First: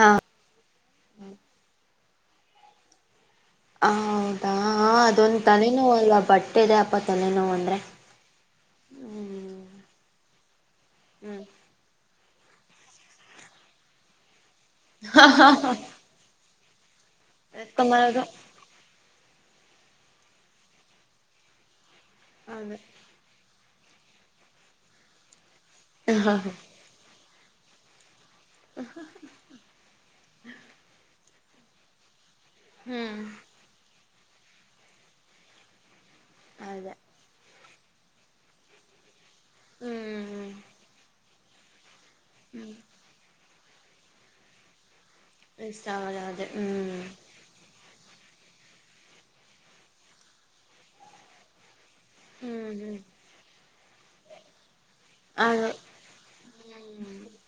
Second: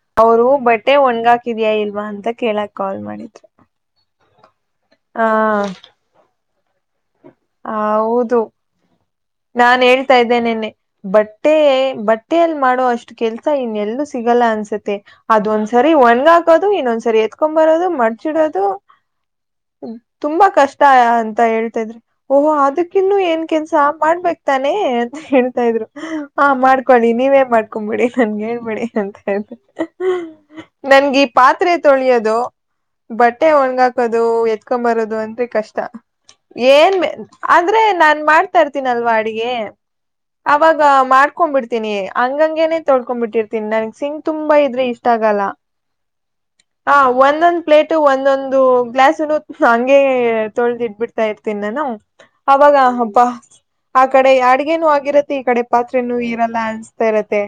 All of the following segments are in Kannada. ಹಾ ಅವರು ಬಟ್ಟೆ ಒಣ್ಗಾಕಿದ್ಯಾ ಇಲ್ವಾ ಅಂತ ಕೇಳಕ್ ಕಾಲ್ ಮಾಡಿದ್ರು ಹ ಹೌದಾ ಅದೊಂದ ತನೇನೋ ಅಲ್ಲ ಬಟ್ಟೆದೆ ಅಪತ್ ಹ ಹೌದು ಹ್ಮ್ ನಾನ್ ಹೇಳ್ತಾ ಇದ್ದೇನೆ ನಿನ್ನೆ ಬಟ್ಟೆ ಬಟ್ಟ್ ಬಟ್ಟೆಯಲ್ಲಿ ಮಾಡೋ ಅಷ್ಟು ಕೆಲ್ಸ ಇನ್ನ ಎಲ್ಲೂ ಸಿಗಲ್ಲ ಅನ್ಸುತ್ತೆ ಅದೊಂದ್ಸರಿ ಒಣಗಾಕೋದು ಇನ್ನೊಂದ್ಸ ಸರಿ ಎತ್ಕೊಂಬರೋದು ಮಡ್ಚಿಡೋದು ತುಂಬಾ ಕಷ್ಟ ಅಂತ ಹೇಳ್ತಾ ಇದ್ರಿ ಓಹೋ ಅದೇ ಅದಕ್ಕಿನ್ನು ಏನ್ ಕೆಲ್ಸ ಮಾಡ್ಬೇಕೇಕ್ತಾನೆ ಅಂತ ಹೇಳ್ತಾ ಇದ್ರು ಹ ಮಾಡ್ಕೊಳ್ಳಿ ನೀವೇ ಮಾಡ್ಕೊಬಿಡಿ ನನ್ಗೆ ಹೇಳ್ಬಿಡಿ ಅಂತ ಹೇಳ್ತ ನನ್ಗೆ ಈ ಪಾತ್ರೆ ತೊಳಿಯೋದು ಹ್ಮ್ ಬಟ್ಟೆ ಒಣಗಾಕದು ಎತ್ಕೊ ಬರೋದು ಅನ್ರಿ ಕಷ್ಟ ಅದೇ ಏನ್ ಮೆ ಆದ್ರೆ ನಾನ್ ಮಾಡ್ತಾ ಇರ್ತೀನಿ ಅಲ್ವಾ ಅಡಿಗೆ ಹ್ಮ್ ಅವಾಗ ಮಾಡ್ ತೊಕೊಂಡ್ಬ ಬಿಡ್ತೀಿ ಹ್ಮ್ ಹಂಗೇನೆ ತಳ್ಕೊಂಡ್ ಬಿಟ್ಟಿರ್ತೀಿನನ್ ಸಿಂಗ್ ತುಂಬಾ ಇದ್ರೆ ಇಷ್ಟ ಗಲ್ಲ ಇಷ್ಟ ಆಗಲ್ಲ ಅದೇ ಹ್ಮ್ ಒಂದೊಂದ್ ಪ್ಲೇಟ್ ಟು ಒಂದೊಂದು ಗ್ಲಾಸ್ನು ನಂಗೆ ತೊಳೆ್ದ ಇಟ್ಬಿಡ್ತಾ ಇರ್ತೀನಿ ನಾನ ಹ್ಮ್ ಅವಾಗ ಹ್ಮ್ ಹಬ್ಬ ಆ ಕಡೆ ಅಡ್ಗೆನುೂ ಆಗಿರತ್ತೆ ಈ ಕಡೆ ಹೌದು ಪಾತ್ನೂ ಇರಲ್ಲ ಅನ್ಸ್ತಾ ಇರತ್ತೆ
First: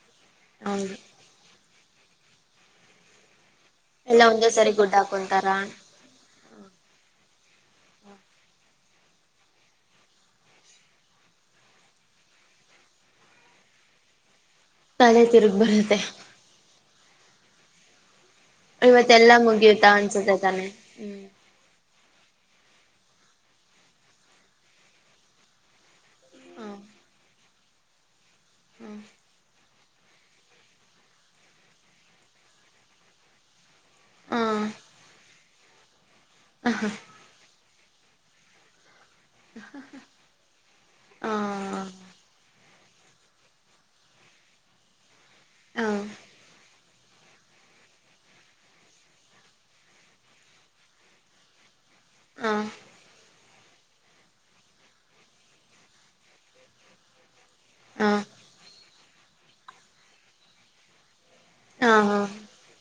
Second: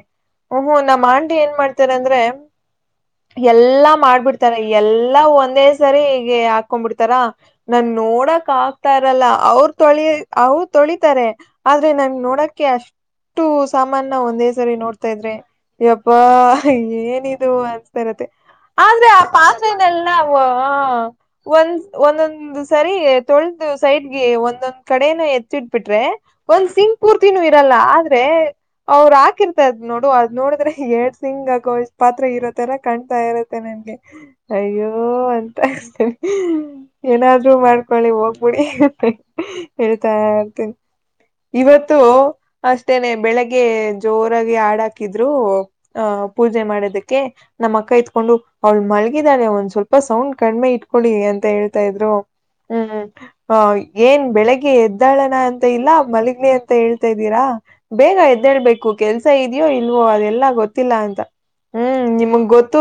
ಹ್ ಹ್ಮ್ ಹೌದು ನಮ್ಮ್ಂಡಿ ಏನ್ ಮಾಡ್ತ ಂದ್ರೆ ಎಲ್ಲಾ ಎಲ್ಲ ಒಂದೇ ಮಾಡ್ಬಿಡ್ತಾರೆ ಸರಿ ಗುಡ್ ಎಲ್ಲಾ ಹಾಕೊಂತಾರ ಒಂದೇ ಸರಿ ಈಗೆ ಹಾಕೊ್ಬ ಬಿಡ್ತಾರ ನನ್ ನೋಡಕ್ ಆ ತಾರಲ್ಲ ಅವ್ರ ತೊಳಿ ಅವರು ತೊಳಿತಾರೆ ಆದ್ರೆ ನಂಗೆ ನೋಡಕ್ಕೆ ಅಷ್ಟ ು ಸಾಮಾನ್ನ ಒಂದೆ ಸರಿ ನೋಡ್ತಾ ತಲೆ ಇದ್ರೆ ತಿರುಗ್ ಬರುತ್ತೆ ಯಪ್ಪಾ ಏನಿದು ಅನ್ಸ್ತಾ ಇರತ್ತೆ ಆದ್ರೆ ಆ ಇವತ್ತೆಲ್ಲಾ ಮುಗಿಯುತ್ತಾ ಪಾತ್ನೆಲ್ಲ ಅನ್ಸುತ್ತೆ ವಾ ತಾನೆ ಹ್ಮ್ ಒಂದ್ ಒಂದೊಂದು ಸರಿ ತೊಳ್ ಸೈಡ್ಗೆ ಒಂದೊಂದ್ ಕಡೆನ ಎತ್ತಿಟ್ಬಿಟ್ರೆ ಒಂದ್ ಸಿಂಗ್ ಪೂರ್ತಿನೂ ಇರಲ್ಲ ಆದ್ರೆ ಹ್ಮ್ ಹ್ಮ್ ಅವ್ರರು ಹಾಕಿರ್ತಾ ಇದ್ದಾ ನೋಡು ಅದು ನೋಡಿದ್ರೆ ಎರಡು ಸಿಂಗ್ ಹಾಕೋ ಅಷ್ಟು ಪಾತ್ರೆ ಇರೋ ತರ ಕಾಣ್ತಾ ಇರುತ್ತೆ ನನ್ಗೆ ಹಾ ಅಯ್ಯೋ ಅಂತ ಅತಿ ಹ ಏನಾದ್ರೂ ಮಾಡ್ಕೊಳ್ಳಿ ಹೋಗ್ ಪುಡಿ ಅತ್ತಾ ಹೇಳ್ತಾ ಇರ್ತೀನಿ ಹಾ ಇವತ್ತು ಅಷ್ಟ ತ್ತೇನೆ ಬೆಳಿಗ್ಗೆ ಜೋರಾಗಿ ಹಾಡ ಹಾಕಿದ್ರು ಆಹ ಪೂಜೆ ಮಾಡಿದೆ ದಕ್ಕೆ ನಮ್ಮ್ ಅಕ್ಕ ಇತ್ಕೊಂಡು ಅವಳು ಮಲ್ಗಿದ್ದಾಳೆ ಒಂದ್ ಸ್ವಲ್ಪ ಸೌಂಡ್ ಕಡಿಮೆ ಇಟ್ಕೊಳ್ಳಿ ಅಂತ ಹೇಳ ತ ಇದ್ರು ಹಾ ಹ್ಮ್ ಹ ಏನ್ ಬೆಳಿಗ್ಗೆ ಎದ್ದಾಳಣ ಅಂತ ಇಲ್ಲ ಮಲಗ್ಲಿ ಅಂತ ಹೇಳ್ತಾ ಇದ್ದೀರಾ ಹಾ ಬೇಗ ಎದ್ದೇಬೇಕು ಕೆಲ್ಸ ಇದ್ಯೋ ಇಲ್ವೋ ಅದೆಲ್ಲಾ ಗೊತ್ತಿಲ್ಲ ಅಂತ ಹಾ ಹ್ಮ್ ಹಾ ನಿಮಗ್ ಗೊತ್ತು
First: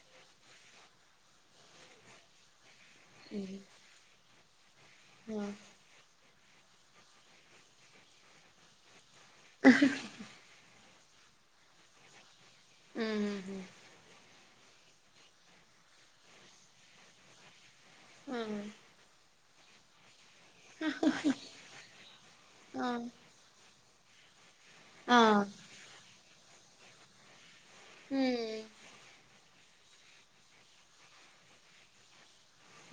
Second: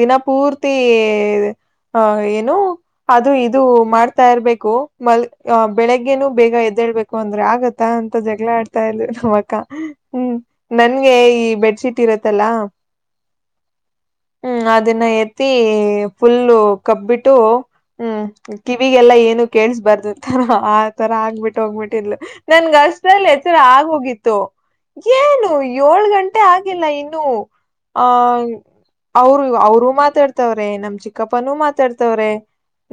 ದಿನ ಪೂರ್ತಿ ಹೇ ಆ ಏನು ಅದು ಹ್ಮ್ ಇದು ಮಾಡ್ತಾ ಇರ್ಬೇಕು ಮಲ್ ಬೆಳಗ್ಗೆೇನು ಬೇಗ ಎದ್ದೇಳ್ಬೇಕು ಅಂದ್ರೆ ಆಗತ್ತ ಅಂತ ಜಗಳ ಆಡ್ತಾ ಇದ್ಲು ನಮ್ಮ್ ಅಕ್ಕ ಹ್ಮ್ ನನ್ಗೆ ಈ ಬೆಡ್ ಶೀಟ್ ಇರತ್ತಲ್ಲ ಹ್ಮ್ ಹ್ಮ್ ಅದನ್ನ ಎತ್ತಿ ಫುಲ್ಲು ಕಬ್ಬಿಟ್ಟು ಹ್ಮ್ ಕಿವಿಗೆಲ್ಲಾ ಏನು ಕೇಳ್ ಬರ್ದ ತಾರ ಹಾ ಆತರ ಆಗ್ಬಿಟ್ಟು ಹೋಗ್ಬಿಟ್ಟು ಇಲ್ ನನ್ಗ ಅಷ್ಟಲ್ಲಿ ಎಚ್ಚರ ಆಗೋಗಿತ್ತು ಹಾ ಏನು ಏಳ್ ಗಂ ಟೆ ಆಗಿಲ್ಲ ಇನ್ನು ಆ ಹ್ಮ್ ಅವರು ಅವರು ಮಾತಾಡ್ತವ್ರೆ ನಮ್ ಚಿಕ್ಕಪ್ಪನೂ ಮಾತಾಡ್ತವ್ರೆ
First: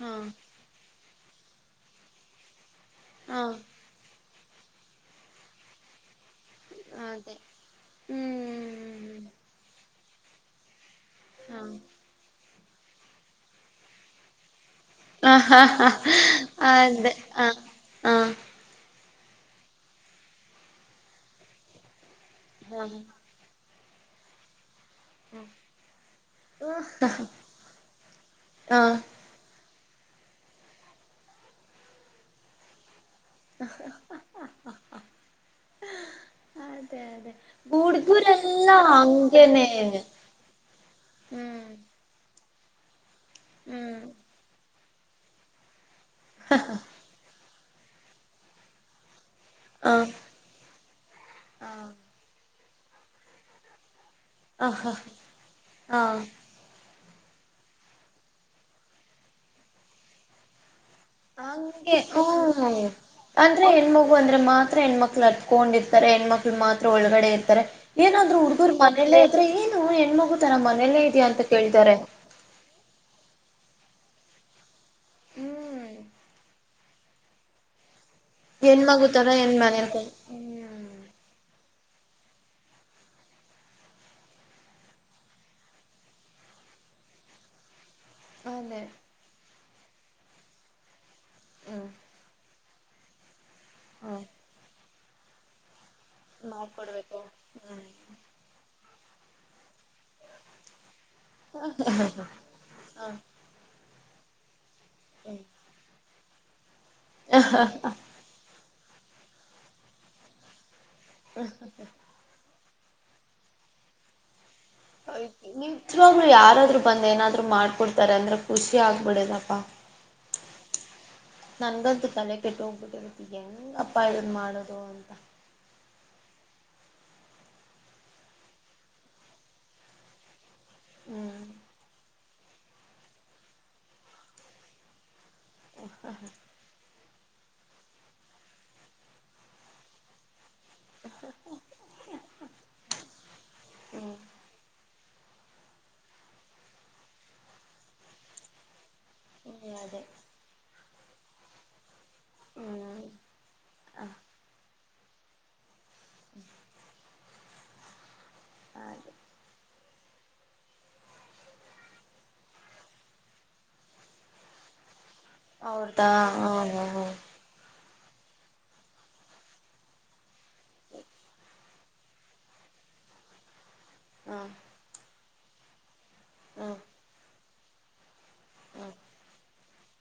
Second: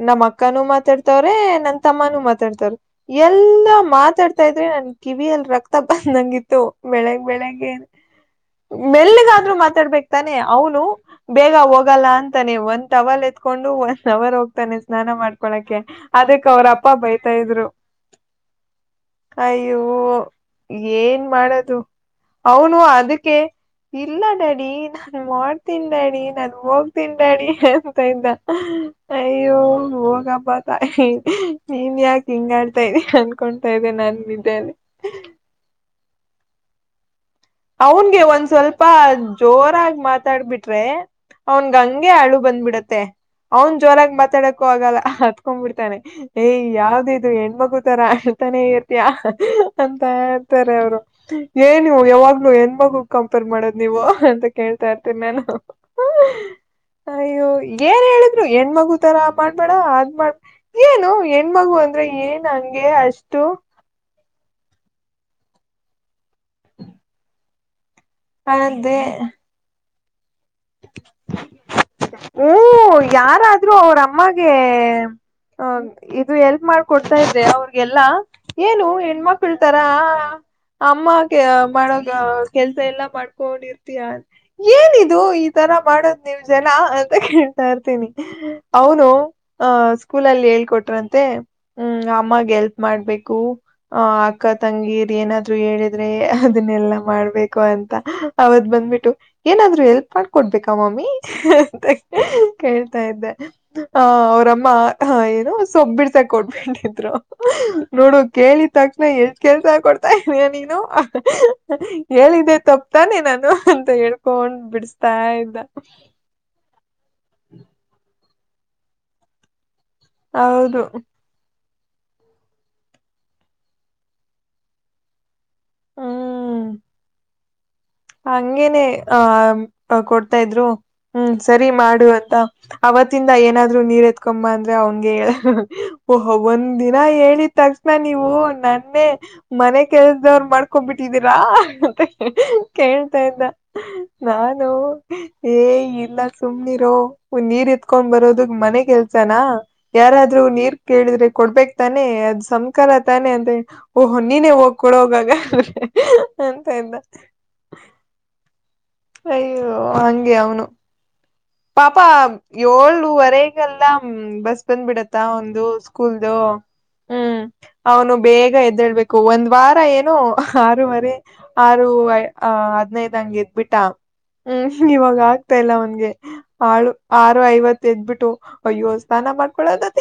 ಹಾ ನಮ್ಮ್ ಅಕ್ಕನುೂ ಮಾತಾಡ್ತ ವ್ರೆ ನನ್ ತಮ್ಮನೂ ಮಾತಾಡ್ತಾರ ಹಾ ಎಲ್ಲಾ ಮಾತಾಡ್ ತ ಇದ್ರಿ ನನ್ ಕಿವಿಯಲ್ಲಿ ರಕ್ತ ಬಂದಂಗಿತ್ತು ಬೆಳಗ್ ಅದೇ ಬೆಳಗ್ಗೆ ಹ್ಮ್ ಮೆಲ್ಗಾದ್ರರು ಮಾತಾಡ್ಬೇಕಕ್ ತಾನೆ ಅವನು ಬೇಗ ಹಾ ಹೋಗಲ್ಲ ಅಂತಾನೆ ಒಂದ ಟವಲ್ ಎತ್ಕೊಂಡು ಒನ್ ಅವರ್ ಹೋಗ್ತಾನೆ ಸ್ನಾನ ಹಾ ಮಾಡ್ಕೊಳಕ್ಕೆ ಹಾ ಅದಕ್ಕ ಅವ್ರ ಅಪ್ಪ ಅದೇ ಬೈತಾ ಹ ಇದ್ರು ಅಯ್ಯೋ ಏನ್ ಮಾಡದು ಅವನು ಹಾ ಹಾ ಅದಕ್ಕೆ ಇಲ್ಲ ಡ್ಯಾಡಿ ನಾನ್ ಮಾಡ್ತೀನಿ ಡ್ಯಾಡಿ ನ ಹೋಗ್ತೀನ್ ಡ್ಯಾಡಿ ಅಂತ ಇದ್ದ ಹಾ ಅಯ್ಯೋ ಹೋಗಪ್ಪ. ನೀನ್ ಯಾಕೆ ಹಿಂಗ ಆಡ್ತಾ ಇದೀಯ ಅನ್ಕೊತಾ ಇದೆ ನನ್ ನಿದ್ದೆಯಲ್ಲಿ. ಅದೇ ಅದೇ ಅವನ್ಗೆ ಒಂದ್ ಹುಡ್ಗುರೆಲ್ಲಾ ಸ್ವಲ್ಪ ಹಂಗೇನೆ ಜೋರಾಗಿ ಮಾತಾಡ್ಬಿಟ್ರೆ. ಹ್ಮ್ ಅವನ್ಗ ಹಂಗೆ ಅಳು ಬಂದ್ಬಿಡತ್ತೆ. ಅವನ್ ಹ್ಮ್ ಜೋರಾಗ ಮಾತಾಡಕ್ಕು ಆಗಲ್ಲ ಅತ್ಕೊಂಡ್ ಬಿಡ್ತಾನೆ ಏಯ ಯಾವ್ದ ಇದು ಹೆಣ್ಮಗು ತರ. ತಾನೆ ಇರ್ತಯ ಅಂತ ಇರ್ತಾರೆ ಅವರು ಏನು ಯಾವಾಗ್. ಎನ್ ಯವಾಗು ಹೆಣ್ಮಗು ಕಂಪೇರ್ ಮಾಡೋದ್ ನೀವು ಅಂತ ಕೇಳ್ತಾ ಇರ್ತೀನಿ ನಾನು. ಹಾ. ಅಯ್ಯೋ ಏನ್ ಹೇಳಿದ್ರು ಹೆಣ್ಮಗು ತರ ಮಾಡ್ಬೇಡ ಅದ್ ಮಾಡ್ ಏನು. ಹೆಣ್ಮಗು ಹಂಗೆ ಅಂದ್ರೆ ಏನ್ ಹ್ಮ ಹಂಗೆ ಅಷ್ಟು. ಅಂದ್ರೆ ಹೆಣ್ಮಗು ಅಂದ್ರ ಮಾತ್ರ ಹೆಣ್ಮಕ್ಳು ಹತ್ಕೊಂಡಿರ್ತಾರೆ ಹೆಣ್ಮಕ್ಳು ಮಾತ್ರ ಒಳಗಡೆ ಇರ್ತಾರೆ. ಏನಾದ್ರು ಹುಡ್ಗರು ಅದೇ ಮನೆಯಲ್ಲೇ ಇದ್ರೆ ಏನು ಹೆಣ್ಮಗು ತರ ಮನೇಲ್ಲೇ ಇದೆಯಾ ಅಂತ ಕೇಳ್ತಾರೆ. ಹ್ಮ ಯಾರಾದ್ರೂ ಅವರಮ್ಮಗೆ ಹ್ಮ್ ಇದು ಎಲ್ಫ್. ಮಾಡ್ಕೊಡ್ತಾ ಇದ್ರೆ ಅವ್ರಗೆಲ್ಲಾ. ಏನು ಹೆಣ್ಮಗು ತರ ಏನ್ ಹೆಣ್ಮಕ್ಳತಾರ ಮನೇಲಿ ಹ್ಮ್ ಅಮ್ಮಗೆ. ಮಾಡ ಕೆಲ್ಸ ಎಲ್ಲಾ ಮಾಡ್ಕೊಂಡಿರ್ತಯ ಏನಿದು ಈ ತರ ಮಾಡದ್ ನೀವ್ ಜನ. ಕೇಳ್ತಾ ಇರ್ತೀನಿ ಅದೇ ಅವನು ಅ ಸ್ಕೂಲಲ್ಲಿ. ಹೇಳಿ ಕೊಟ್ರಂತೆ ಹ್ಮ್ ಹ್ಮ ಅಮ್ಮಗೆ ಎಲ್ಪ್ ಮಾಡ್ಬೇಕು ಅ ಹ್ಮ ಅಕ್ಕ ತಂಗಿರ್ ಏನಾದ. ಹೇಳಿದ್ರೆ ಅದನ್ನೆಲ್ಲ ಮಾಡ್ಕೊಡ್ಬೇಕು ಮಾಡ್ಬೇಕು ಹ್ಮ್ ಅಂತ ಅವತ್ ಬಂದ್ಬಿಟ್ಟು ಏನಾದ್ರೂ. ದ್ರು ಹೆಲ್ಪ್ ಮಾಡ್ಬೇಕ ಮಮ್ಮಿ ಅಂತ ಕೇಳ್ತಾ ಹ ಇದ್ದೆ. ಅವ್ರಮ್ಮ ಹ್ಮ್ ಏನ ಸೊಬ್ಬಿಡ್ಸ ಕೊಟ್ಬಿಟ್ಟಿದ್ರು ನೋಡು ಕೇಳ. ಕೇಳಿದ್ ತಕ್ಷಣ ಎಷ್ಟು ಕೆೇಳ್ಸ ಕೊಡ್ತಾ ಇದಿಯ ನೀನು ಹೇಳಿದೆೆ ತಪ್ಪ. ತಾನೆ ನಾನು ಅಂತ ಹೇಳ್ಕೊಂಡ್. ಬಿಡಿಸತಾ ಇದ್ದ ನೀಜ್ವಾಗ್ಲು ಯಾರಾದ್ರೂ ಬ. ಬಂದ್ ಏನಾದ್ರು ಮಾಡ್ಕೊಡ್ತಾರೆ ಅಂದ್ರೆ ಖುಷಿ ಆಗ್ಬಿಡದಪ್ಪಾ. ಹೌದು. ನನ್ಗಂತ ಕಲೆ ಕೆಟ್ಟ ಹೋಗ್ಬಿಟ್ಟಿರತಿಗಂಗ ಅಪ್ಪ ಇದ್ ಮಾಡೋದು ಅಂತ. ಹ್ಮ್. ಹಂಗೇನೆ ಆ ಕೊಡ್ತಾ ಇದ್ರು ಹ್ಮ್ ಸರಿ ಮಾಡು ಅಂತ. ಅವತ್ತಿಂದ ಏನಾದ್ರು ನೀರ್ ಎತ್ಕೊಂಬ ಅಂದ್ರೆ ಅವನ್ಗೆ ಹೇಳ ಓಹ ಒಂದಿನ. ಹೇಳಿದ ತಕ್ಷಣ ನೀವು ನನ್ನೆ ಮನೆ ಕೆಲ್ಸದವ್ರು ಮಾಡ್. ಕೊಂಡು ಬಿಟ್ಟಿದ್ದೀರಾ ಅಂತ ಕೇಳ್ತಾ ಇದ್ದ ಹ್ಮ್ ನಾನು. ಹೇ ಇಲ್ಲ ಸುಮ್ನಿರೋ ನೀರ್ ಇತ್ಕೊಂಡ್ ಬರೋದಗ್ ಮನೆ ಕೆಲ್ಸ. ನ ಹ್ಮ್ ಅದೇ ಯಾರಾದ್ರೂ ನೀರ್ ಕೇಳಿದ್ರೆ ಕೊಡ್ಬೇಕ್ ತಾನೇ. ತಾನೆ ಅದ್ ಸಂಕಾರ ಹ್ಮ್ ತಾನೆ ಅಂದ ಓ ಹ ಓಹ್ ನೀನ ಹೋಗಿ ಕೊಡು ಹೋಗಾಗ. ಹ್ಮ. ಅಯ್ಯೋ ಹಂಗೆ ಅವನು. ಪಾಪ ಏಳುವರೆಗೆಲ್ಲ ಬಸ್ ಬಂದ್ ಬಿಡತ್ತ. ತ್ತ ಅವನ್ ಅವ್ರ್ದಾ ದುಸ್ಕೂಲ್ದು ಹ ಹ ಹ ಹ್ಮ್. ಅವನು ಬೇಗ ಎದ್ದೇಳ್ಬೇಕು ಒಂದ್ ವಾರ ಏನು ಆರುವರೆ ಆರು. ಹದ್ನೈದ್ ಹಂಗೆ ಇದ್ಬಿಟ್ಟ ಹ್ಮ್ ಇವಾಗ ಆಗ್ತಾ ಇಲ್ಲ ಆವನ್ಗೆ ಹ ಹ ಆರು. ಐವತ್ತು ಎದ್ಬ ಬಿಟ್ಟು ಹ ಅಯ್ಯೋ ಸ್ನಾನ ಮಾಡ್ಕೊಳ್ಳಳೋದತ್ತ.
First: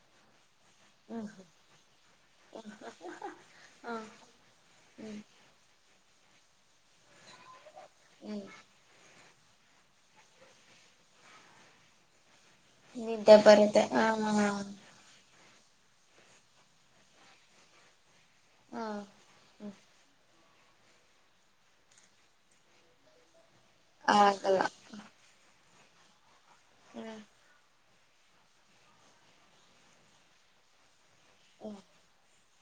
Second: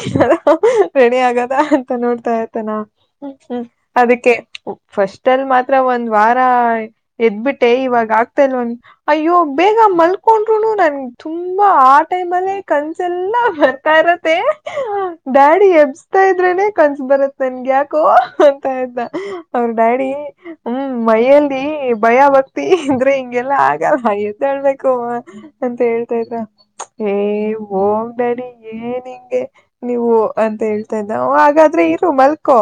ರೆಡಿ ಹ್ಮ ಆಗದ ಅಂತ ನೋಡ್ತಾ ಇರ್ತಾನ ಹ್ಮ ಹ ಅದಕ್ಕೆ ಹ್ಮ್ ಫಸ್ಟ್ಲ್. ಮಾತ್ರ ಒಂದ್ ವಾರ ಎದ್ಬಿಟ್ಟೆ ಇವಾಗ ಹ್ಮ್ ಆಗ್ತಲ್ ಒಂದ ಅಯ್ಯೋ. ಬೇಗ ಮಲ್ಕೊಂಡ್ರುನು ನನ್ಗೆ ತುಂಬಾ ಆ ಟೈಮ್ ಅಲ್ಲೇ. ಕನ್ಸಲ್ಲ ನಿದ್ದೆ ಬರುತ್ತೆ ಬರ್ತಾ ಹ ಇರತ್ತೆ. ಹ ಡ್ಯಾಡಿ ಎಬ್ಸ್ತಾ ಇದ್ರೇನೆ ಕನ್ಸ ಬರತ್ ನನ್ಗ ಯಾಕೋ. ಅಂತ ಹ ಇದ್ದ ಅವ್ರ ಡ್ಯಾಡಿ. ಹ್ಮ್ ಮೈಯಲ್ಲಿ ಭಯ ಭಕ್ತಿ ಇದ್ರೆ ಹಿಂಗೆಲ್ಲಾ ಆಗಲ್ಲ ಎದ್ಳ್ಬೇಕು. ಅಂತ ಹೇಳ್ತಾ ಇದ್ದ ಏ ಹ್ಮ್ ಹೋಗ್. ಡ್ಯಾಡಿ ಏನ್ ಹಿಂಗೆ ನೀವು ಅಂತ ಹೇಳ್ತಾ ಇದ್ದ ಒ ಹಾಗಾದ್ರೆ ಇರು ಮಲ್ಕೊ.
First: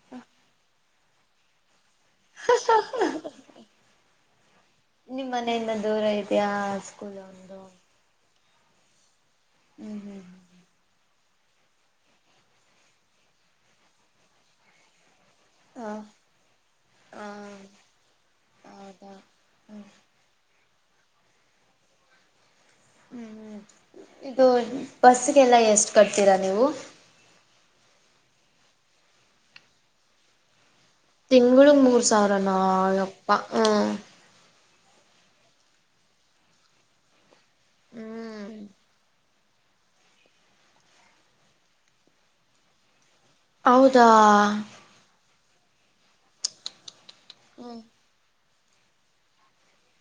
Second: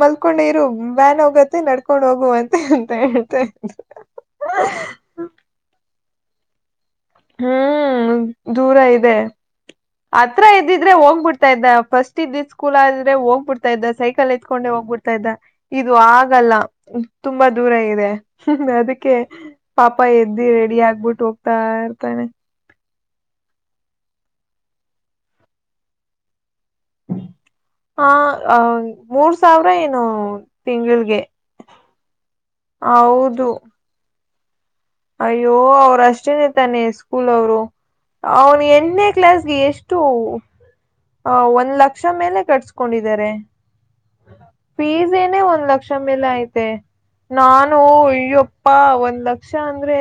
ಮಲ್ಕೊಂಡೆ ಇರು ವ್ಯಾನ್ ಹೋಗತ್ತೆ ನಡ್ ಕೊಂಡು ಹೋಗು ಅಂತ ಹ್ಮ್ ಅಂತ ಹೇಳ್ತ ಇದ್ದ. ಯಾಜ್. ಹ್ಮ್ ದೂರ ಇದೆ ಹ್ಮ್ ಹ್ಮ್ ಹತ್ರ ಇದ್ದಿದ್ರೆ ಹೋಗ್ಬಿಟ್ಟ ತ ಇದ್ದ ಫಸ್ಟ್ ಇದ್ದಿದ ಸ್ಕೂಲ್ ಆದ್ರೆ ಹೋಗ್ಬ ಬಿಡ್ತಾ ಇದ್ದ ಸೈಕಲ್ ಎತ್ಕೊಂಡೆ ಹೋಗಬುಡ್ತ ತಾ ಇದ್ದ ಹ ಇದು ಆಗಲ್ಲ ಹ ತುಂಬಾ ದೂರ ಇದೆ ಹೌದಾ ಅದಕ್ಕೆ ಹ್ಮ್ ಪಾಪ ಎದ್ದಿ ರೆಡಿ ಆಗ್ಬಿಟ್ಟು ಹೋಗ್ತಾ ಇರ್ತಾನೆ. ಹ್ಮ್ ಇದು ಬಸ್ಗೆಲ್ಲ ಎಷ್ಟ ಕಟ್ತೀರಾ ನೀವು. ಆ ಹ ಮೂರ್ ಸಾವ್ರ ಏನೋ. ತಿಂಗಳು ಮೂರ ಸಾವ್ರಾನೊ ಏಪ್ಪಾ ಹೌದು ಹ್ಮ. ಅಯ್ಯೋ ಅವ್ರ ಅಷ್ಟೇನೆ ತಾನೆ ಸ್ಕೂಲ್ ಅವ್ರು ಹ್ಮ್ ಅವನು ಎಣ್ಣೆ. ಕ್ಲಾಸ್ಗೆ ಎಷ್ಟು ಅ ಒಂದ್ ಲಕ್ಷ ಮೇಲೆ ಕಟ್ಸ್ಕೊಂಡಿ ಇದಾರೆ ಹೌದಾ ಫಿಜೆನ್ ಒಂದ್ ಒಂದ್ ಲಕ್ಷ ಮೇಲೆ ಐತೆ ನಾನು ಹ್ಮ್ ಅಯ್ಯಪ್ಪ ಒಂದ್ ಲಕ್ಷ ಅಂದ್ರೆ.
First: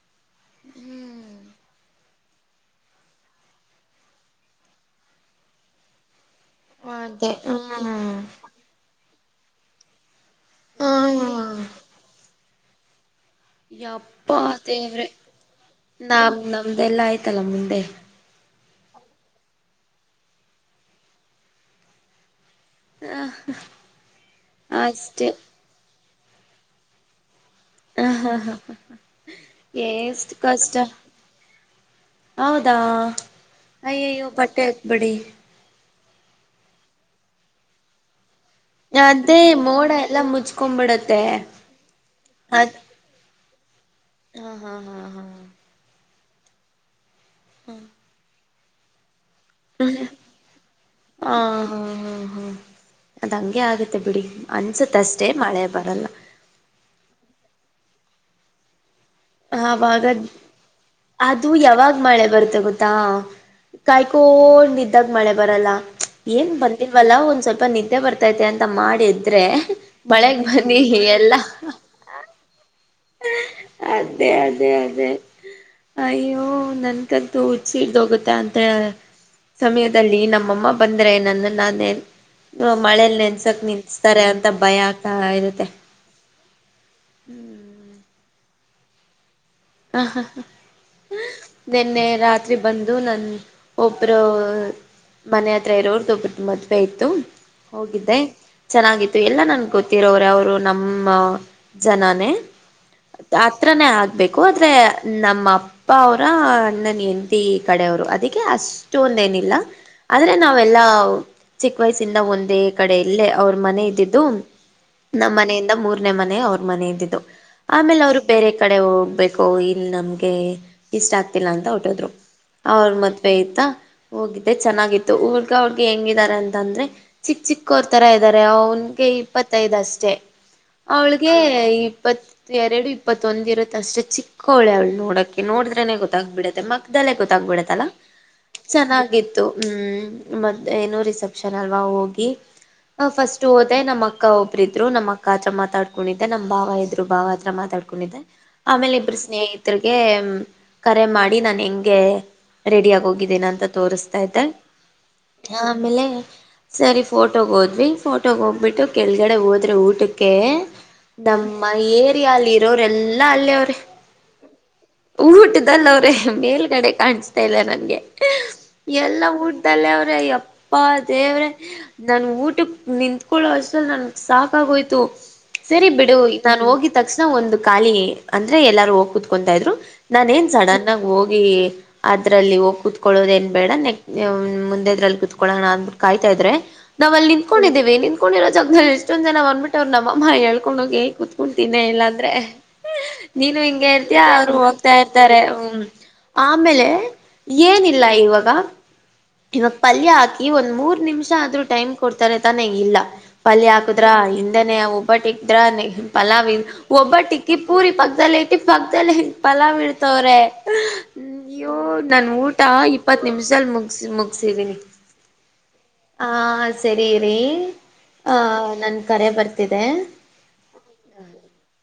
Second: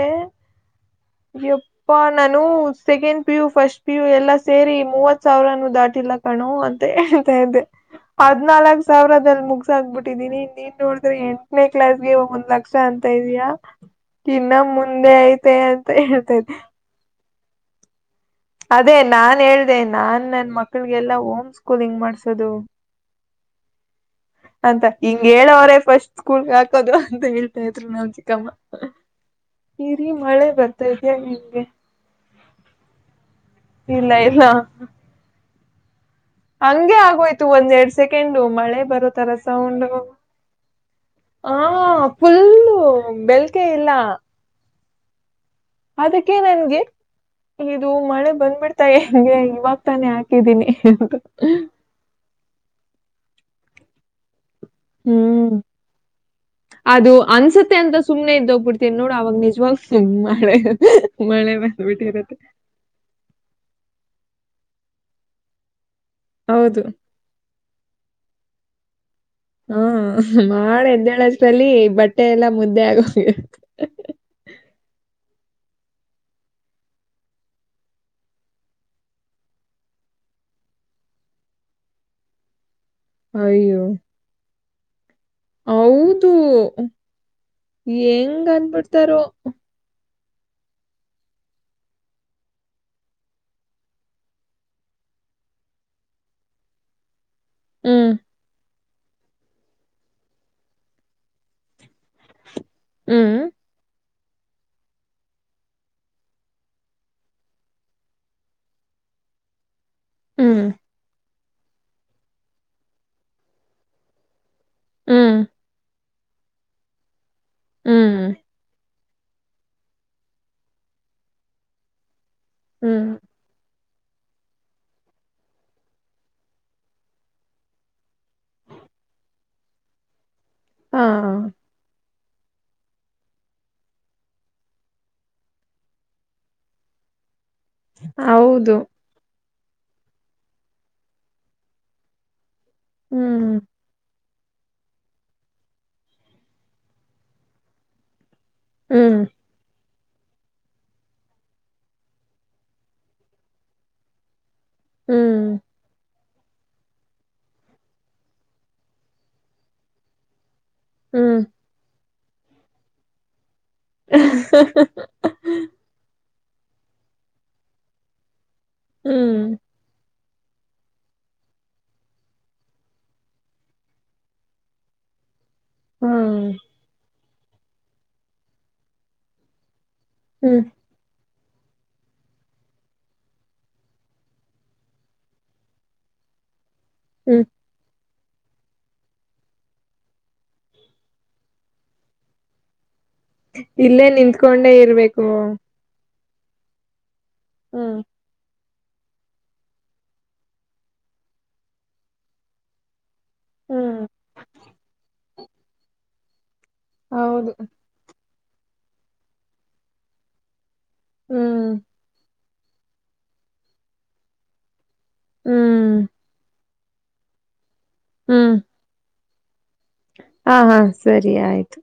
ಹ್ಮ್ ಎಪ್ಪಾ ನಾನು second P U first P U ಎಲ್ಲಾ ಸೇರಿ ಮೂವತ್ ಸಾವ್ರನು ದಾಟಿಲ್ಲ. ಕಣೋ ಅಂತೆ ಅದೇ ಹೇಳ್ತಾ ಇದ್ದೆ ಹ್ಮ್ ಹದ್ನಾಲಕ್ ಸಾವ್ರದಲ್ಲಿ ಮುಗಸ ಹಾಕ್ಬಿಟ್ಟಿದೀನಿ. ನೀನ್ ನೋಡದ್ರೆ ಹ್ಮ್ ಎಂಟನೇ ಕ್ಲಾಸ್ಗೆ ಒ ಒಂದ್ ಲಕ್ಷ ಅಂತ್ ಅಂತಾ ಇದೀಯಾ ಯಪ್ಪಾ ಇನ್ನ ದೇವ್ರೆ ಮುಂದೆ ಐತೆ ಅಂತ. ಹೇಳ್ತಾ ನಮ್ ಇದ್ದೆ ನಮ್ದೆಲ್ಲಾ ಆಯ್ತಲ್ಲ ಮುಂದೆ. ಅದೇ ನಾನ್ ಹೇಳ್ದೆ ನಾನ್ ನನ್ ಮಕ್ಳಿಗೆಲ್ಲಾ ಹೋಮ್ ಸ್ಕೂಲಿಂಗ್ ಮಾಡ್ಸದು. ಆ ಅಂತ ಹಿಂಗ ಹೇಳವ್ರೆ ಫಸ್ಟ್ ಸ್ಕೂಲ್ಗೆ ಹಾಕದು ಅಂತ ಹೇಳ್ ಅಂತಾ ಇದ್ರು ನಮ್ ಚಿಕಮ್ಮ ಇರಿ ಎಷ್ಟು ಮಳೆ ಕಷ್ಟ ಬರ್ತ ಇದ್ಯಾ ಹೆಂಗೆ. ಹೌದಾ ಅಯ್ಯಯ್ಯೋ ಇಲ್ಲ ಬಟ್ಟೆ ಏತ್ಬಿಡಿ. ಹಂಗೆ ಆಗೋಯ್ತು ಒಂದ್ ಎರಡ್ ಸೆಕೆಂಡ್. ಊ ಮಳೆ ಬರೋ ತರ ಅದೇ ಮೋಡ ಸೌಂಡು ಎಲ್ಲ ಮುಚ್ಕೊಂಡ್ಬಿಡತ್ತೆ ಹ ಅದ್ ಫುಲ್ಲು ಬೆಲ್ಕೆ ಇಲ್ಲ. ಹಾ ಹಾ ಹಾ ಹಾ ಅದಕ್ಕೆ ನನ್ಗೆ ಇದು ಮಳೆ ಬಂದ್ಬಿಡ್ತಾ ಹೆ ಹಂಗೆ ಇವಾಗ ತಾನೆ ಹಾಕಿದ್ದೀನಿ ಹಾ ಹಾ ಹಾ ಹಾ ಅದ್ ಹಂಗೆ ಆಗತ್ತೆ ಬಿಡಿ ಅನ್ಸತ್ ಅಷ್ಟೇ ಹ್ಮ್ ಮಳೆ ಬರಲ್ಲ. ತೆ ಎಂತ ಸುಮ್ನೆ ಇದ್ದ ಹೋಗ್ ಬಿಡ್ ತಿನ್ ನೋಡ ಅವಾಗ ನಿಜವಾಗ ಆವಾಗ ಮಳೆ ಅದು ಮಳೆ ಬಂದಬಿಟ್ಟ ಇರುತ್ತೆ. ಕಾಯಿಕೊ ಕೊಂಡ್ ನಿದ್ದಾಗ ಮಳೆ ಬರಲ್ಲ ಏನ್ ಹೌದು ಬಂದಿಲ್ವಲ್ಲ ಒಂದ್ ಸ್ವಲ್ಪ ನಿದ್ದೆ ಬರ್ತೈತೆ ಅಂತ- ತ ಮಾಡಿ ಎದ್ ಹ್ಮ್ ಮಾಡ್ ಎದ್ದೆಳರಸ್ಟಲ್ಲಿ ಬಟ್ಟೆ ಎಲ್ಲಾ ಮುದ್ದೆ ಆಗಹೋಗಿರುತ್ತ ಏ ಅದೇ ಅದೇ. ಅಯ್ಯೋ ನನ್ಕಂತು ಹುಚ್ಚಿಡ್ದ ಹೋಗುತ್ತ ಅಂತ ಹೇ ಸಮಯದಲ್ಲಿ ನಮ್ಮಮ್ಮ ಬಂದ್ರೆ ನನ್ನನ್ ನಾನೇ ಮಳೇಲ ನೆನ್ಸಕ್ ಅಯ್ಯೋ ನಿಂತಸ್ತಾರೆ ಅಂತ ಭಯ ಆಗ್ತಾ ಇರತ್ತೆ. ತೂ ಹೆಂಗ ಅಂದಬಿಡ್ತಾರೋ. ಹಾ ಹಾ ಹಾ ನಿನ್ನೆ ರಾತ್ರಿ ಬಂದು ನನ್ ಒಬ್ರು ಮನೆ ಹತ್ರ ಇರೋರ್ದ ಒಬ್ಬುರ್ದ ಮದ್ವೆ ಇತ್ತು. ಹ್ಮ್ ಹೋಗಿದ್ದೆ ಚೆನ್ನಾಗಿತ್ತು ಎಲ್ಲಾ ನನ್ಗ್ ಗೊತ್ತಿರೋರೆ ಅವ್ರು ನಮ್ಮ. ಜನಾನೇ ಹ್ಮ್ ಹತ್ರನೇ ಆಗ್ ಹೊದ್ರೆ ನಮ್ಮ ಅಪ್ಪ ಅವರ ಅಣ್ಣನ ಹೆಂಡ್ತಿ ಕಡೆ ಅವರು ಅದೀಕ್ಕೆ ಅಷ್ಟು ಒಂದ ಎ ಲ್ಲ [inaudible] ಆದ್ರೆ ಹ್ಮ್ ನಾವೆಲ್ಲಾ ಚಿಕ್ಕ ವಯಸ್ಸಿಂದ ಒಂದೇ ಕಡೆ ಇಲ್ಲೇ ಅವ್ರ ಮನೆ ಇದ್ದಿದ್ದು. ನಮ್ಮ್ ಹ್ಮ್ ಮನೆಯಿಂದ ಮೂರನೇ ಮನೆ ಅವ್ರ ಮನೆಯ್ದಿದ್ದು. ಆಮೇಲೆ ಅವ್ರು ಹ್ಮ್ ಬೇರೆ ಕಡೆ ಓ ಇಲ್ ನಮ್ಗೆ ಇಷ್ಟ ಆಗ್ತಿಲ್ಲ ಅಂತ ಹೊರಟ್ಟೋದ್ರು. ಅವ್ರ ಹ್ಮ್ ಮದ್ವೆ ಆಯ್ತಾ ಹೋಗಿದ್ದೆ ಚೆನ್ನಾಗಿತ್ತು. ಹುಡ್ಗ-ಹುಡ್ಗಿ ಹೆಂಗಿದ್ದಾರೆ ಅಂತಂದ್ರೆ ಚಿಕ್ಕ ಚಿಕ್ಕ ಅವರ್ ತರ ಇದ್ದಾರೆ. ಅವನಿಗೆ ಇಪ್ಪತ್ತೈದಷ್ಟೇ, ಹಾ ಅವಳಿಗೆ ಇಪ್ಪತ್ ಎರಡು ಇಪ್ಪತ್ತೊಂದ ಇರುತ್ ಅಷ್ಟೇಚಿಕ್ಕ ವಳೆ ಅವಳ ನೋಡಕೆ ನೋಡಿದ್ರೇನೆಗೋತ್ತಾಗ್ಬಿ ಡತ್ತೆ ಮಖದಲ್ಲೇ ಗೊತ್ತಾಗ್ಬಿಡತ್ತೆ. ಹೌದು ಚೆನ್ನಾಗಿತ್ತು, ಹ್ಮ್, ಮತ್ತೇ ಏನು ರಿಸೆಪ್ಷನ್ ಅಲ್ವಾ ಹೋಗಿ ಫಸ್ಟ್ ಹ್ಮ್ ಹೋದೆ ನಮ್ಮಕ್ಕ ಅಕ್ಕ ಒಬ್ಬ್ರ ಇದ್ರು ನಮ್ಮ ಅಕ್ಕ ಹತ್ರ ಮಾತಾಡ್ಕೊಂಡಿದ್ದೆ. ನಮ್ಮ ಭಾವ ಇದ್ರು ಬಾವ ಹತ್ರ ಮಾತಾಡ್ಕೊಂಡಿದ್ದೆ. ಆಮೇಲೆ ಹ್ಮ್ ಗೆ ಕರೆ ಮಾಡಿ ನಾನ ಹಿಂಗೆ, ರೆಡಿ ಆಗಿ ಹೋಗಿದ್ದೇನ ಅಂತ ತೋರಿಸ್ತಾ ಇದ್ದೆ. ಹ್ಮ್ ಆಮೇಲೆ ಸರಿ ಫೋಟೋಗೆ ಹೋದ್ವಿ. ಫೋಟೋಗ ಹೋಗ್ಬಿಟ್ಟು ಕೆಳಗಡೆ ಹೋದ್ರೆ ಊಟಕ್ಕೆ ಹ್ಮ್ ನಮ್ಮ ಏರಿಯ ಅಲ್ಲಿ ಇರೋರ ಎಲ್ಲಾ ಅಲ್ಲೇ ಅವ್ರೆ. ಊಟದಲ್ಲ ಅವ್ರೆ [unintelligible] ಮೇಲ್ಗಡೆ ಕಾಣಿಸತಾ ಇಲ್ಲ ನನ್ಗೆ ಎಲ್ಲಾ ಹ್ಮ್ ಊಟ್ದಲ್ಲೆ ಅವ್ರೆ. ಯಪ್ಪಾ ದೇವ್ರೆ ನನ್ಗ ಊಟಕ್ ನಿಂಕೊಳ್ಳೋ ಅಷ್ಟರಲ್ಲಿ ನನ್ಗ ಸಾಕಾಗೋಯ್ತು. ಸರಿ ಬಿಡು ಹ್ಮ್ ನಾನು ಹೋಗಿದ ತಕ್ಷಣ ಒಂದು ಖಾಲಿ ಅಂದ್ರೆ ಎಲ್ಲಾರು ಹೋಗ್ ಕುತ್ಕೊಂಗತಾ ಇದ್ರು. ನಾನ ಏನ್ ಹ್ಮ್ ಸಡನಾಗಿಹೋಗಿ, ಅದ್ರಲ್ಲಿ ಹೋಗಿ ಕುತ್ಕೊಳ್ಳೋದ ಏನ್ ಬೇಡ. ನ ಮುಂದೆ ಇದ್ರಲ್ಲಿ ಕೂತ್ಕೊಳ್ಳನಂತಕಾಯ್ತ ಇದ್ರೆ ನಾವು ಅಲ್ಲಿ ಹ್ಮ್ ನಿಂತ್ಕೊಂಡಿದ್ದೇವಿ ನಿ ಕತ್ಕೊಂಡಿರೋ ಜಾಗದಲ್ಲಿ ಎಷ್ಟೊಂದ ಜನ ಬಂದ್ಬಿಟ್ಟ್ವ್ರೆ. ನಮ್ಮ ಹೇಳ್ಕೊಂಡೋಗಿ ಕುತ್ಕೊಂಡುಂತೀನ್ನೆ ಇಲ್ಲಾಂದ್ರೆ ನೀನು ಹಿಂಗೆ ಇಲ್ಲೇ ಇರ್ತೀಯ ಅವ್ರು ನಿಂತ್ಕೊಂಡೆ ಹೋಗ್ತಾ ಇರ್ಬೇಕು ಇರ್ತಾರೆ. ಹ್ಮ್ ಆಮೇಲೆ ಹ್ಮ್ ಏನಿಲ್ಲ ಇವಾಗ. ಇವಾಗ ಪಲ್ಯ ಹಾಕಿ ಒಂದ್ ಮೂರ್ ನಿಮಿಷ ಆದ್ರೂ ಟೈಮ್ ಕೊಡ್ತಾರೆ ತಾನೇ ಇಲ್ಲ, ಪಲ್ಯ ಹ್ಮ್ ಹಾಕುದ್ರ ಹಿಂದೇನೆ ಒಬ್ಬಟ್ಟ್ರಾ, ಪಲಾವ್ ಹೌದು ಒಬ್ಬಟ್ಟಿಕ್ಕಿ, ಪೂರಿ ಪಕ್ಕದಲ್ಲಿ ಇಟ್ಟಿ ಪಕ್ಕದಲ್ಲಿ ಹಿಂಗ ಪಲಾವ್ ಇಡ್ತವ್ರೆ. ಹ್ಮ್ ಅಯ್ಯೋ! ನನ್ಊಟ ಇಪ್ಪತ್ತು ನಿಮಿಷದಲ್ಲಿ ಮುಗಿಸಿ -ಮುಗಸಿದೀನಿ. ಹ್ಮ್ ಆ ಸರಿ ರಿ ಆ ಹ್ಮ್ ನನ್ ಕರೆ ಬರ್ತನಿ ಹಾ, ಹಾ ಸರಿ ಆಯ್ತು.